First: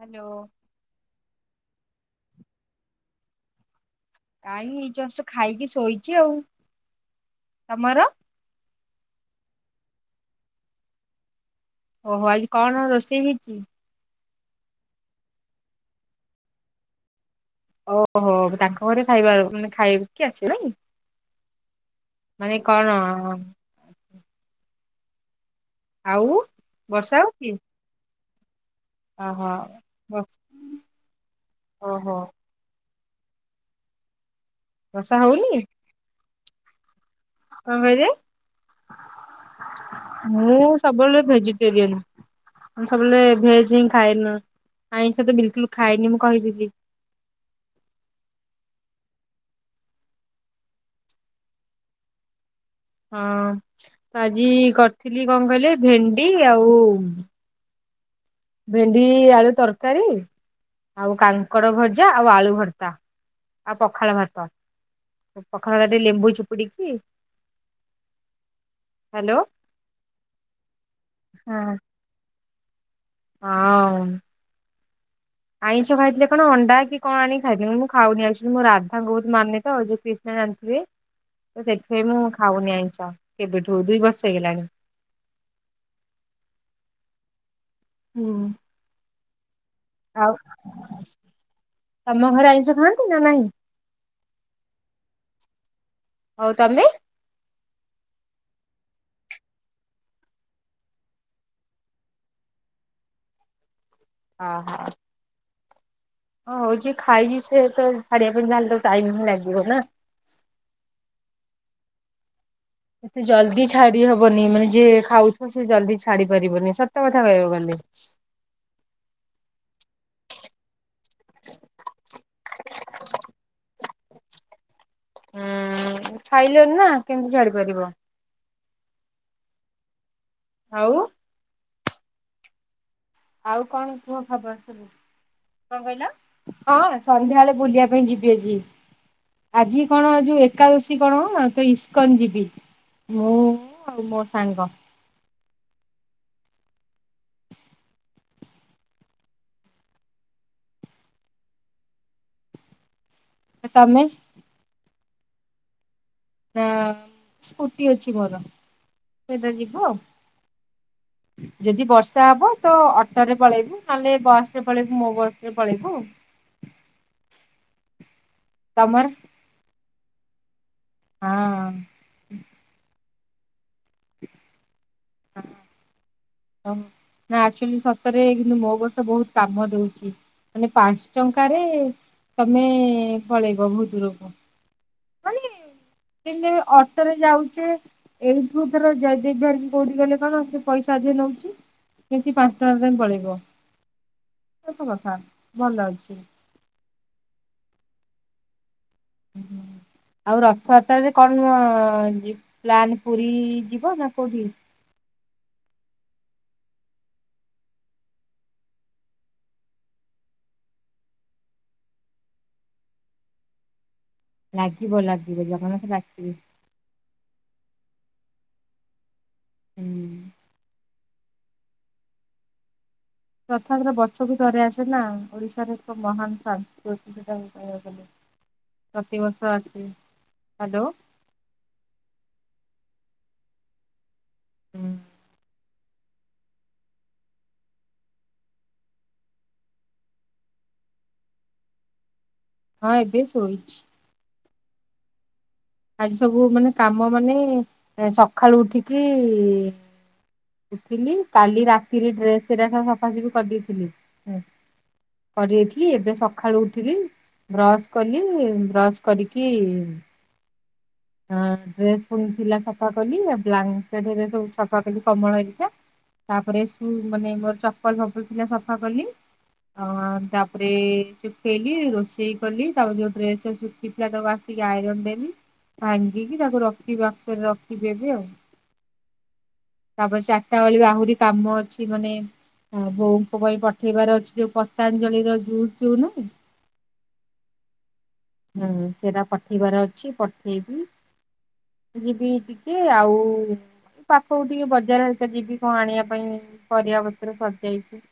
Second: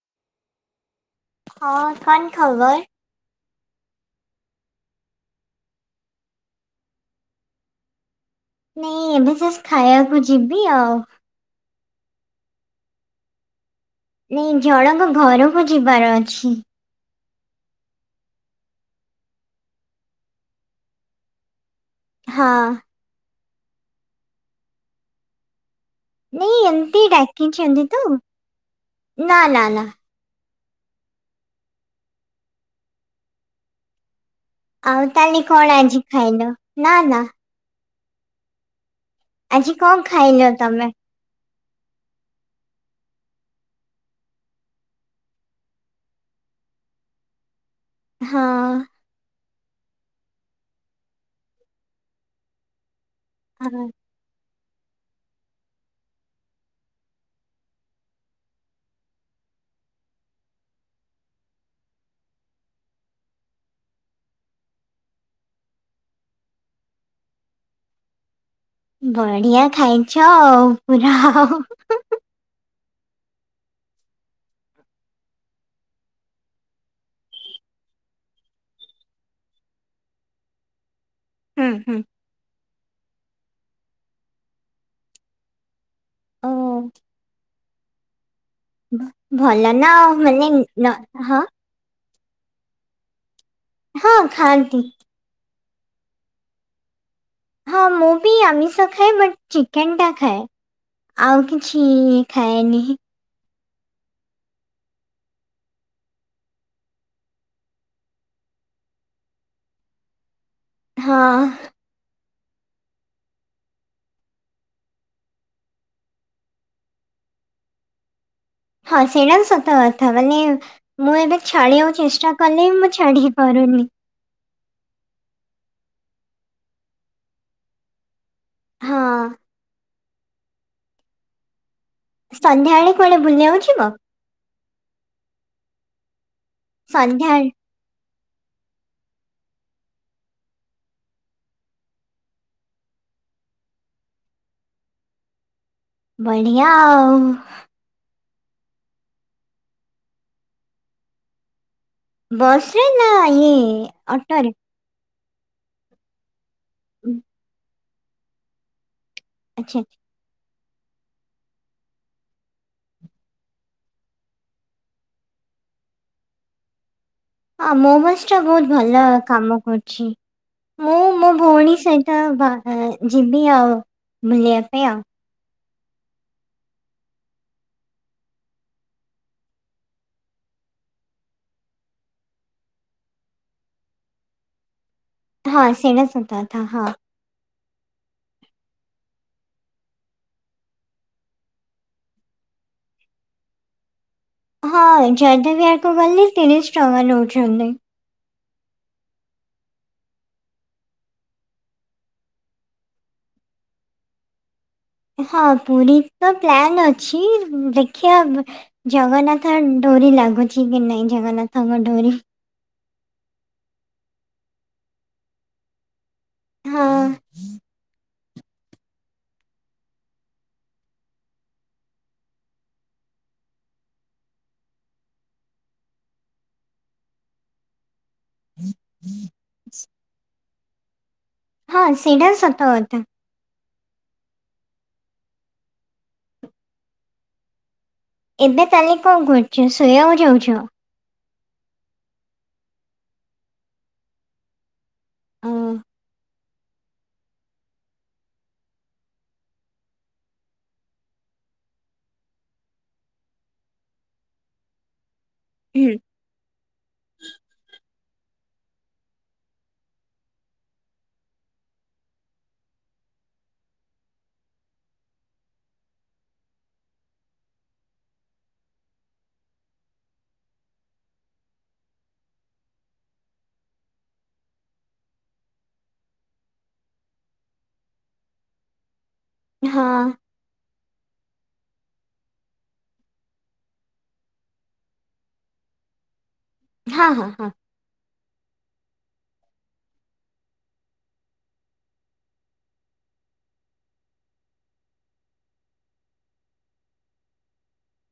Hello. ହଁ କନ୍ ଖବର? କାଇଁ ଇଞ୍ଜଷ ଖାଇକି ଶୋଇଛି ଆଉ, ତମର? ନାଇଁ ଏବେ ଯଷ୍ଟ ଖାଇବାକୁ ଯିବି ଆଉ। ଓହୋ ଆଜି କଣ ରୋଷେଇ ହେଇଚି? ନାଇ ଜଣଙ୍କ ଘରକୁ ଯିବାର ଅଛି। ଓହୋ ତାଙ୍କ ଘରେ ଖାଇବାର ମାନେ ଖାଇକି ଆସିବେ ନାଇଁ। ହଁ ମାନେ କଣ? ଆଉ ନାଇଁ ଏମିତି ବର୍ଷା ଡାକିଛନ୍ତି ତ। ଅ ନା ହୋ ନା ନା। ଓ ଓହୋ। ଆଉ ବର୍ଷା ତାହଲେ ହଉନି? କଣ ଆଜି ଖାଇଲ ନା ନା। କଣ କହିଲେ ଆଜି କଣ ଖାଇଲ ମୁଁ ତମେ? ସବୁବେଳେ ଭେଜିଟେରିଆନ୍। ମୁ ସବୁବେଳେ ଭେଜ ହିଁ ଖାଏ ନ ଆାଇଁଷ ତ ବିଲକୁଲ୍ ଖାଏନି ମୁଁ କହିଥିଲି। ହଁ। ହଁ ହଁ, ତ ଆଜି କରିଥିଲି କଣ କହିଲେ ଭେଣ୍ଡି ଆଉ ଭେଣ୍ଡି ଆଳୁ ତରକାରୀ ଆଉ କାଙ୍କଡ ଭଜା ଆଉ ଆଳୁ ଭର୍ତ୍ତା ଆଉ ପଖାଳ ଭାତ। ପଖାଳରେ ଟିକେ ଲେମ୍ବୁ ଚୁପୁଡିକି ହ୍ୟାଲୋ ବଢିଆ ଖାଇଛ ଆଉ ପୁରା ଆଉ। ହଁ। [inaudible] ଆଇଁଷ ଖାଇଥିଲେ କଣ ଅଣ୍ଡା କି କଣ ଆଣି ଖାଇଥିଲି ମୁଁ ଖାଉନି ଆକଚୁଆଲି ମୋ ରାଧାଙ୍କୁ ବୋହୁତ ମାନେତ [unintelligible] ନା ଜାଣିଥିବେ ତ ହୁଁ ହୁଁ। ସେଥିପାଇଁ ମୁଁ ଖାଉନି ଆଇଁଷ କେବେଠୁ ଦୁଇ ବର୍ଷ ହେଇଗଲାଣି। ଅହଁ। ହୁଁ। ଭଲ ନା ଆଉ ମାନେ ନ ହଁ। ତମ ଘରେ ଆଇଁଷ ଖାଆନ୍ତି ନା ନାହିଁ? ହଁ ଖାଆନ୍ତି। ଆଉ ତମେ? ହଁ ମୁଁ ବି ଆମିଷ ଖାଏ ବଟ୍ ଚିକେନ ଟା ଖାଏ। ଆଉ କିଛି ଖାଏନି ହିଁ। ଅଁ ହଁ। ହଁ ହଉଚି ସେ ତ ଛାଡିବା ପାଇଁ ତାହେଲେ ତାକୁ ଟାଇମ ହିଁ ଲାଗିବ ନା। ହଁ। ଏତେ ଜଲ୍ଦି ଛାଡି ହବନି ମାନେ ଯିଏ ଖାଉଥିବ ସେ ଜଲ୍ଦି ଛାଡି ପାରିବନି ସତ କଥା କହିବାକୁ ଗଲେ। ହଁ ସେଇଟା ତ ସତ କଥା ମାନେ ମୁଁ ଏବେ ଛାଡିବାକୁ ଚେଷ୍ ଯା କଲେ ବି ମୁଁ ଛାଡିି ପାରୁନି। ଉୁଁ ଖାଇଲୁଣିନା କେମିତି ଛାଡି ପାରିବ। ହଁ। ଆଉ ସନ୍ଧ୍ୟାବେଳେ କୁଆଡେ ବୁଲିବାକୁ ଆଉ ଯିବ? କଣ କୁହ ଖବର ସବୁ। କଣ କହିଲ ହଁ ସନ୍ଧ୍ୟାବେଳେ ବୁଲିବା ପାଇଁ ଯି ବି ଆଜି। ଆଜି କଣ ଯୋଉ ଏକାଦଶୀ କଣ ତ ଇସ୍କନ୍ ଯିବି। ମୁଁ ଆଉ ମୋ ସାଙ୍ଗ। ବଢିଆ ଆଉ। ବସ୍ ରେ ନାହିଁ ତମେ ଅଟୋରେ। ନା ସ୍କୁଟି ଅଛି ମୋର ସେଇଥିରେ ଆଚ୍ଛା ଯିବୁ ଆଉ। ଯଦି ବର୍ଷା ହବ ତ ଅଟୋ ରେ ପଳେଇବୁ। ନହେଲେ ବସ୍ ରେ ପଳେଇବୁ ମୋ ବସ୍। ରେ ପଳେଇବୁ। ଆ ମୋ ବସ୍ ଟା ବହୁତ୍ ଭଲ ତମର କାମ କରୁଚି। ମୁଁ ମୋ ଭଉଣୀ ହଁ। ସହିତ ବା ଯିବି ଆଉ ବୁଲିବା ପାଇଁ ଆଉ। ହଁ। ନା ଆକ୍ଚୁଆଲି ସତରେ କିନ୍ତୁ ମୋ ବସ୍ ଟା ବହୁତ୍ କାମ ଦଉଚି। ମାନେ ପାଞ୍ଚ ଟଙ୍କାରେ ତମେ ପଳେଇବ ବହୁତ ଦୂରକୁ। ହଁ ସେଇଟା [unintelligible] ସତ ଦିନେ କଥା ହଁ। ଅଟୋ ରେ ଯାଉଚେ ଏଇଠୁ ଧର ଜୟଦେବ ବିହାର କି କୋଉଠିକି ଗଲେ କଣ ସେ ପଇସା ଅଧିକ ନଉଚି। ସେଇ ପାଞ୍ଚ ଟଙ୍କାରେ ତମେ ପଳେଇବ। ସତ ହଁ କଥା ଜୟଦେବ ଭଲ ବିହାର କୁ ଅଛି। ଗଲେ ତିରିଶ୍ ଟଙ୍କା ନଉଛନ୍ତି। ଆଉ ରଥଯାତ୍ରାରେ କଣ ପ୍ଲାନ୍ ପୁରୀ ଯିବ ନା କୋଉଠିକି? ହଁ ପୁରୀ ତ ପ୍ଲାନ୍ ଅଛି। ଦେଖିଆ ଜଗନ୍ନାଥ ଡୋରି ଲାଗୁଚି କି ନାଇଁ ଜଗନ୍ନାଥଙ୍କ ଡୋରି। ଲାଗିବ ଲାଗିବ ଜଗନ୍ନାଥ ଡାକିବେ। ହଁ। ହୁଁ। ରଥଯାତ୍ରା ବର୍ଷକୁ ଥରେ ଆସେ ନା। ଓଡିଶାରେ ଏକ ମହାନ ସାସ୍କୃତିକ [unintelligible] କହିବାକୁ ଗଲେ। ପ୍ରତି ବର୍ଷ ଆସେ। ହାଲୋ। ହଁ ସେଇଟା ତ ସତ କଥା। [inaudible] ଏବେ ତାହେଲେ କଣ କରୁଚ ଶୋଇବାକୁ ଯାଉଚ? ହଁ ଏବେ ଶୋଇଚି। ଉଁ। ଆଜି ସବୁ ମାନେ କାମ ମାନେ ସଖାଳୁ ଉଠିକି ଉଠିଲି। କାଲି ରାତିରେ ଡ୍ରେସ୍ ରା ସବୁ ସଫାସଫି କରିଦେଇଥିଲି। କରି ହଁ ଦେଇଥିଲି ଏବେ ସ ସଖାଳୁ ଉଠିଲି ବ୍ରସ୍ କଲି, ବ୍ରଶ୍ କରିକି ହଁ ଡ୍ରେସ୍ ପୁଣି ଥିଲା ସଫା କଲି। ବ୍ଲାଙ୍କେଟ୍ ହେରିକା ସବୁ ସଫା କଲି କମ୍ୱଳ ହେରିକା। ତାପରେ ଶୁ ମାନେ ମୋର ଚପଲ ଫପଲ ଥିଲା ସଫା କଲି। ଅ ତାପରେ ସୁଖେଇଲି ରୋଷେଇ କଲି ତାପରେ ଯୋଉ ଡ୍ରେସ୍ ଗୁରା ଶୁଖେ ଶୁଖିଥିଲା ତକ ଆସିକି ଆଇରନ୍ ଦେଲି। ଭାଙ୍ଗିକି ତାକୁ ରଖିବି ବାକ୍ସରେ ରଖିବି ଏବେ ଆଉ। ତାପରେ ଚା ଚାରିଟା ବେଳେ ବି ଆହୁରି କାମ ଅଛି। ମାନେ ଆଉ ବୋଉଙ୍କ ପାଇଁ ପଠେଇବାର ଅଛି ଯୋଉ ପତାଞ୍ଜଳି ର ଜୁସ ଯଉ ନୁହୁଁ ହଁ ହଁ ହଁ। ହୁଁ। ସେରା ପଠେଇବାର ଅଛି ପଠେଇବି। ଯିବି ଟିକେ। ଆଉ ପାଖକୁ ଟିକେ ବଜାର ହେରିକା ଯିବି କଣ ଆଣିବା ପାଇଁ ପରିବା ପତ୍ର ସରିଯାଇଚି।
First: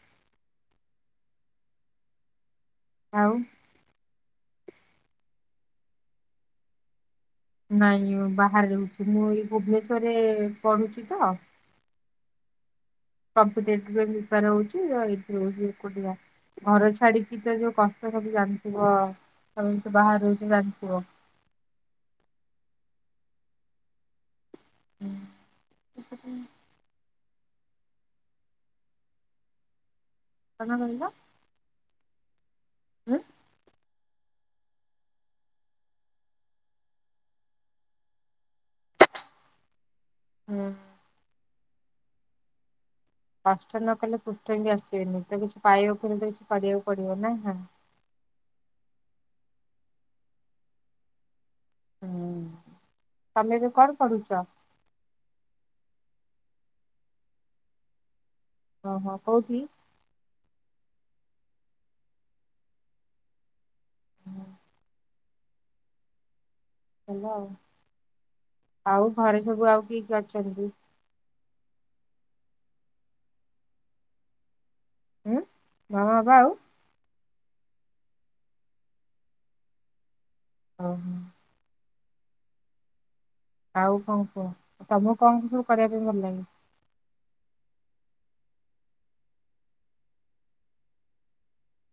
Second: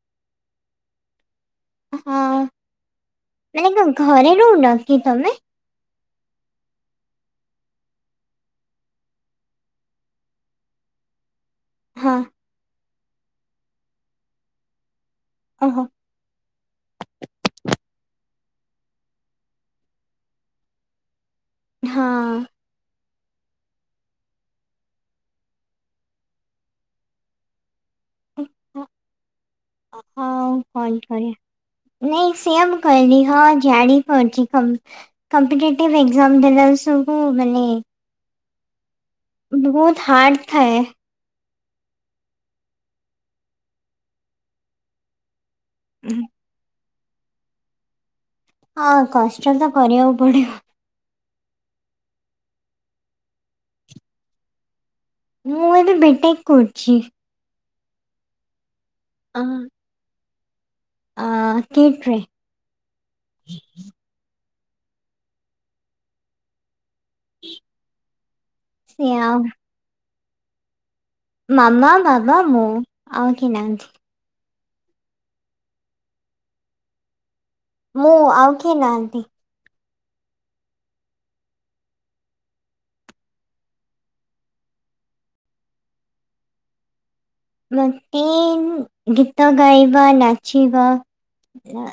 ହଁ। ଆଉ ମାନେ କଣ ଘରେ ରହୁନକି ତମେ? ନାଇଁ ବାହାରେ ରହୁଛି ମୁଁ ଏଇ ଭୁବନେଶ୍ଵରରେ-ଏ-ଏ ପଢୁଛି ତ। ହଁ। କମ୍ପିଟେଟିଭ ପାଇଁ ପ୍ରିପାର ହଉଚି ଏଇଠି ରହୁଛି ଓହୋ ଏକୁଟିଆ। ଘର ଛାଡିକି ତ ଯୋଉ କଷ୍ଟ ସବୁ ଜାଣିଥିବ ତମେ ବି ତ ବାହାରେ ରହୁଛ ଜାଣିଥିବ। ହଁ। ହୁଁ [unintelligible] [unintelligible] କଣ କହିଲ ନାଇଁ ସେମ୍ କହିନି ହଁ ଜାଣିପାରୁଛି କମ୍ କମ୍ପିଟେଟିଭ୍ ଏକ୍ଜାମ ଦେଲା ବେଳୁ ସବୁ ମାନେ ବହୁତ ହାର୍ଡ ଥାଏ। କଷ୍ଟ ନ କଲେ କୃଷ୍ଟ ବି ଆସିବେନି ତ କିଛି ପାଇବାକୁ ହେଲେ କିଛି ଛାଡିବାକୁ ପଡିବ ନାଁ। ହଁ କଷ୍ଟ ତ କରିବାକୁ ପଡିବ। ହୁଁ ତମେ ଏବେ କଣ ପଢୁଛ? ମୁଁ ଏବେ ବି ଟେକ୍ କରୁଛି। ଓହୋ କୋଉଠି? ଆଁ-ଆ କିଇଟିରେ। ହଁ ହେଲା ଆଉ ଆଉ ଘରେ ସବୁ ଆଉ କିଏ କିଏ ଅଛନ୍ତି? ମାମ, ବାବା, ମୁଁ ଆଉ କେହି ନାହାଁନ୍ତି। ଉଁ ମାମା ବାବା ଆଉ ମୁଁ ଆଉ କିଏ ନାହାନ୍ତି। ଓ ହୋ। ଆଉ କଣ କୁହ ତମକୁ କଣ ସବୁ କରିବାକୁ ଭଲ ଲାଗେ? ମୋତେ-ଏ-ଏ ଗୀତ ଗାଇବା, ନାଚିବା ନା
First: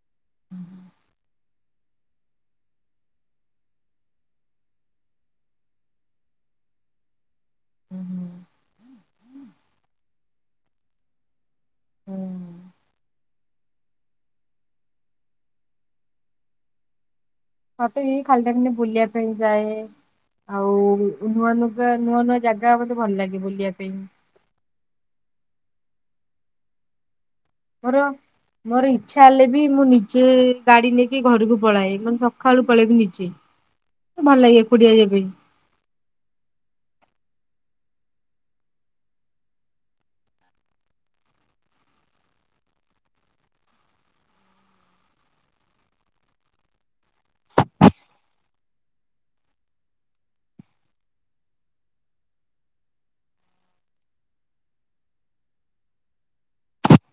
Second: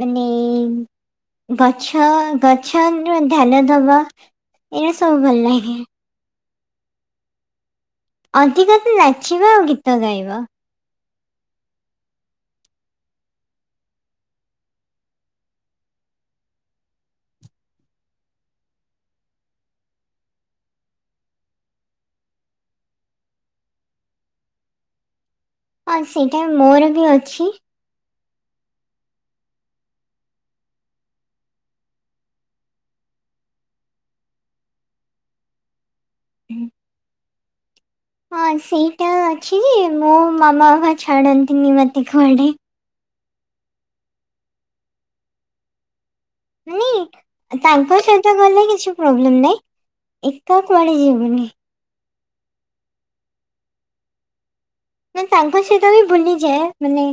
ମାନେ-ଏ-ଏ ଗଛ ଗଛନୁ ଧ୍ୟାନ ଦବା ଏଇରା ସବୁ ଭଲ ଲାଗେ। ହୁଁ ହୁଁ। ଅଧିକା ତ ନାଚିବା ଆଉ ଗୀତ ଗାଇବା। ହୁଁ ମତେ ଏଇ ଖାଲି ଟାମ୍ ରେ ବୁଲିବା ପାଇଁ ଯାଏ-ଏ-ଏ। ଆଉ-ଉ-ଉ ନୂଆ ନୂଗା ନୂଆ ନୂଆ ଜାଗା ମତେ ଭଲ ଲାଗେ ବୁଲିବା ପାଇଁ। ଆ ସେଇଟା ମୋର ବି ଅଛି। ମୋର ମୋର ଇଚ୍ଛା ହେଲେ ବି ମୁଁ ନିଜେ ଗାଡି ନେଇକି ଘରକୁ ପଳାଏ ମାନେ ସକାଳୁ ପଳେଇବି ନିଜେ। ଭଲ ଲାଗେ ଏକୁଟିଆ ଯିବା ପାଇଁ। ହଁ ସେଇଟା ଅଛି ଯେ ମୋ ମାମା ବାପା ଛାଡ଼ନ୍ତିନି ମୋତେ କୁଆଡ଼େ। ମାନେ ତାଙ୍କ ସହିତ ଗଲେ କିଛି ପ୍ରୋବ୍ଲେମ ନାଇଁ। ଏକା କୁଆଡ଼େ ଯିବୁନି। ମେନ୍ ତାଙ୍କ ସହିତ ବି ବୁଲିଯାଏ ମାନେ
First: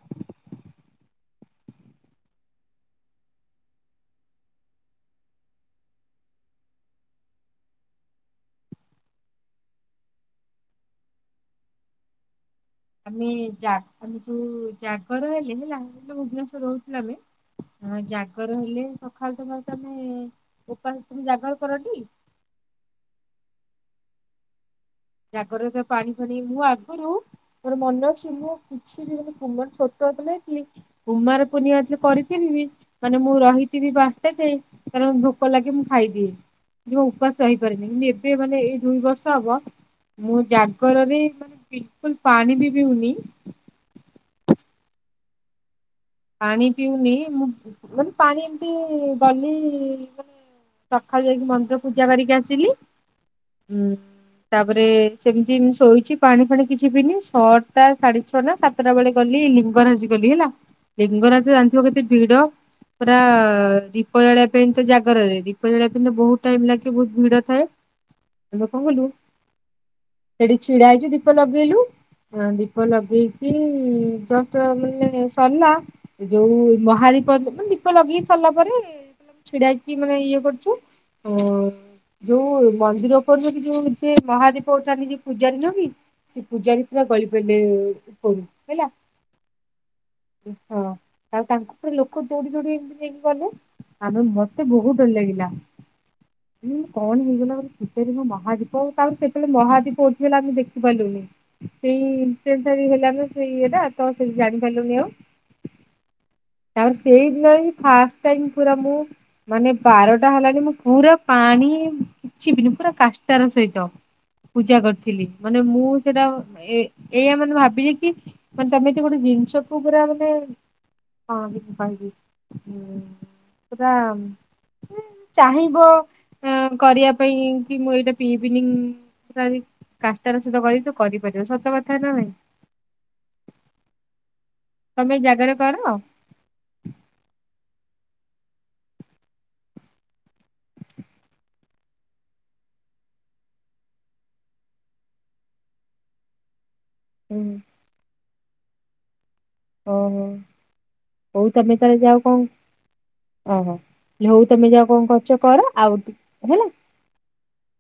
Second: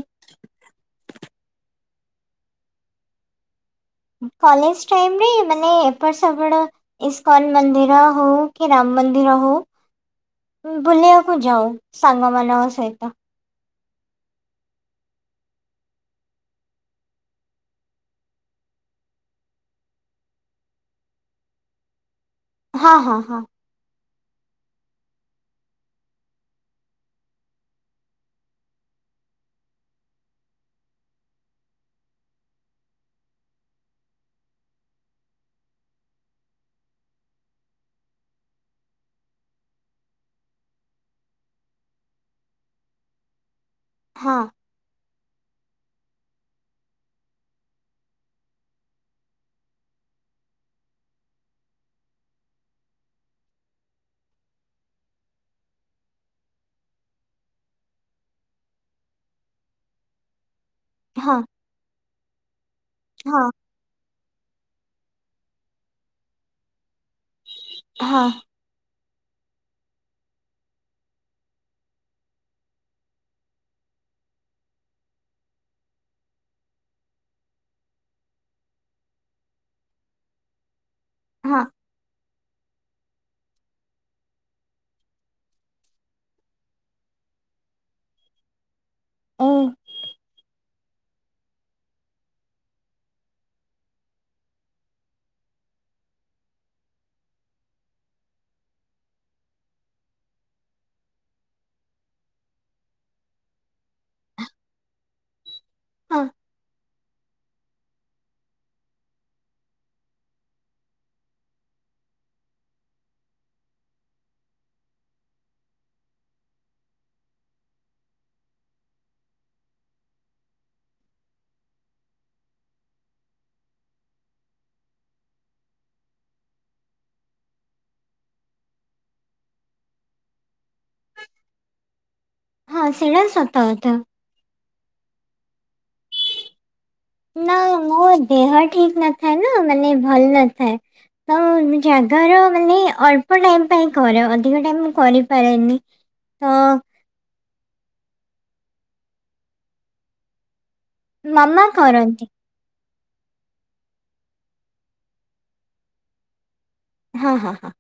କଲେଜ ଟାଇମରେ ମାନେ ଏପଟ ସେପଟ ଇସ୍କନ ମନ୍ଦିର ହଉ କି ରାମ ମନ୍ଦିର ହଉ ଉ ବୁଲିବାକୁ ଯାଉ ସାଙ୍ଗମାନଙ୍କ ସହିତ। କି ଯାଜପୁରୁ ଜାଗର ହେଲେ ହେଲା [unintelligible] ଭୁବନେଶ୍ଵର ରହୁଥିଲୁ ଆମେ ହଁ ଜାଗର ହେଲେ ସକାଳୁ ସକାଳ ତମେ ଉପାସ ତମେ ଜାଗର କର ଟି? ହଁ ହଁ ହ। ଜାଗର ଏବେ ପାଣି ଫାଣି ମୁଁ ଆଗରୁ-ଉ-ଉ ମୋର ମନେ ଅଛି ମୁଁ କିଛି ବି ମାନେ ମୋର ଛୋଟ ହେଇଥିଲି କି କୁମାର ପୁର୍ଣ୍ଣିମା ଯେତେବେଳେ କରିଥିଲି ବି ମାନେ ମୁଁ ରହିଥିବି ବାରଟା ଯାଏ କାରଣ ଭୋକ ଲାଗେ ମୁଁ ଖାଇଦିଏ। ଜମା ଉପାସ ସହିପାରେନି କିନ୍ତୁ ଏବେ ମାନେ ଏଇ ଦୁଇ ବର୍ଷ ହବ ମୁଁ ଜାଗରରେ ମାନେ ବିଲକୁଲ ପାଣି ବି ପିଉନି ହଁ।। ପାଣି ପିଉନି ମୁଁ ମାନେ ପାଣି ଏମିତି ଗଲି ମାନେ ସକାଳୁ ଯାଇକି ମନ୍ଦିର ପୂଜା କରିକି ଆସିଲି ହୁଁ। ତାପରେ ସେମିତି ଶୋଇଛି ପାଣି ଫାଣି କିଛି ପିଇନି ଛ ଟା ଶାଢେ ଛ ନା ସାତଟା ବେଳେ ଗଲି ଲିଙ୍ଗରାଜି ଗଲି ହେଲା। ହଁ ଲିଙ୍ଗରାଜ ଜାଣିଥିବ କେତେ ଭିଡ ପୁରା ହଁ ହଁ ଦୀପ ଜାଳିିବା ପାଇଁ ତ ଜାଗରରେ ଦୀପ ଜାଳିିବା ପାଇଁ ତ ବହୁତ ଟାଇମ ଲାଗେ ବହୁତ ଭିଡ ଥାଏ। ହଁ। ଧୁପ ଖୋଲିଲୁ ସେଠି ଛିଡା ହେଇଛୁ ଦୀପ ଲଗେଇଲୁ।। ଦୀପ ଲଗେଇକି ଜଷ୍ଟ ମାନେ ସରିଲା ଯୋଉ ମହାଦୀପ ମାନେ ଦୀପ ଲଗେଇକି ସରିଲା ପରେ। ଛିଡାକି ମାନେ ଇଏ କରୁଛୁ। ହଁ ଯୋଉ ମନ୍ଦିର ଉପରେରୁ କି ଯୋଉ ସେ ମହାଦୀପ ଉଠାନ୍ତିି ଯୋଉ ପୂଜାଦିନ କି? ସେ ପୂଜାବୀପ ଟା ଗଳିପଇଲେ ଉପରୁ ହେଲା ଉଁ। ହଁ ଆଉ। ତାଙ୍କୁ ପୁରା ଲୋକ ଦୋଡି ଦୋଡି ଏମିତି ନେଇକି ଗଲେ ଆମେ ମତେ ବହୁତ ଡର୍ ଲାଗିଲା। ହୁଁ କଣ ହେଇଗଲା ବୋଲି ପଚାରି କ କାରଣ ଯେତେବେଳେ ମହାଦୀପ ଉଠି ଆମେ ଦେଖିପାରିଲୁନି। ସେଇ [unintelligible] ହେଲାନା ସେ ଇଏଟା ତ ସେଠି ଜାଣିପାରିଲୁନି ଆଉ। ହଁ। ତାପରେ ସେଇ ଦିନ ହିଁ ଫାଷ୍ଟ ଟାଇମ୍ ପୁର ମୁଁ ମାନେ ବାରଟା ହେଲାଣି ମୁଁ ପୁରା ପାଣି କିଛିବି ନୁଁହଁ ପୁରା କାଷ୍ଟାର ସହିତ ପୂଜା କରିଥିଲି ମାନେ ମୁଁ ସେଇଟା ଏ ଏଇଆ ମାନେ ଭାବିଛି କି ମାନ ତମେ ଯଦି ଗୋଟେ ଜିିନିଷକୁ ପୁରା ମାନେ ହଁ କହି ବି ପୁରା ଚାହିଁବ କରିବା ପାଇଁ କି ମୁଁ ଏଇଟା ପିିଇବିନି ପଚାରି କାଷ୍ଟାର ସହିତ କରିଚୁ କରିପାରିବୁ ସତ କଥା ନ ନାଇଁ। ହୁ ସେଟା ସତ କଥ। ତମେ ଜାଗର କର? ନା ମୋ ଦେହ ଠିକ୍ ନଥାଏ ନା ମାନେ ଭଲ ନଥାଏ। ମ ଜାଗାର ମାନେ ଅଳ୍ପ ଟାଇମ ପାଇଁ କରେ ଅଧିକ ଟାଇମ କରିପାରେନି। ହଁ। ହୁଁ। ଓହୋ ହୋଉ ମାମା ତମେ ତରେ ଯାଅ କରନ୍ତି କଣ ଓହୋ ହଉ ତମେ ଯା କଣ କରୁଛ କର ଆଉ ଟିକେ ହେଲା। ହଁ ହଁ ହଁ।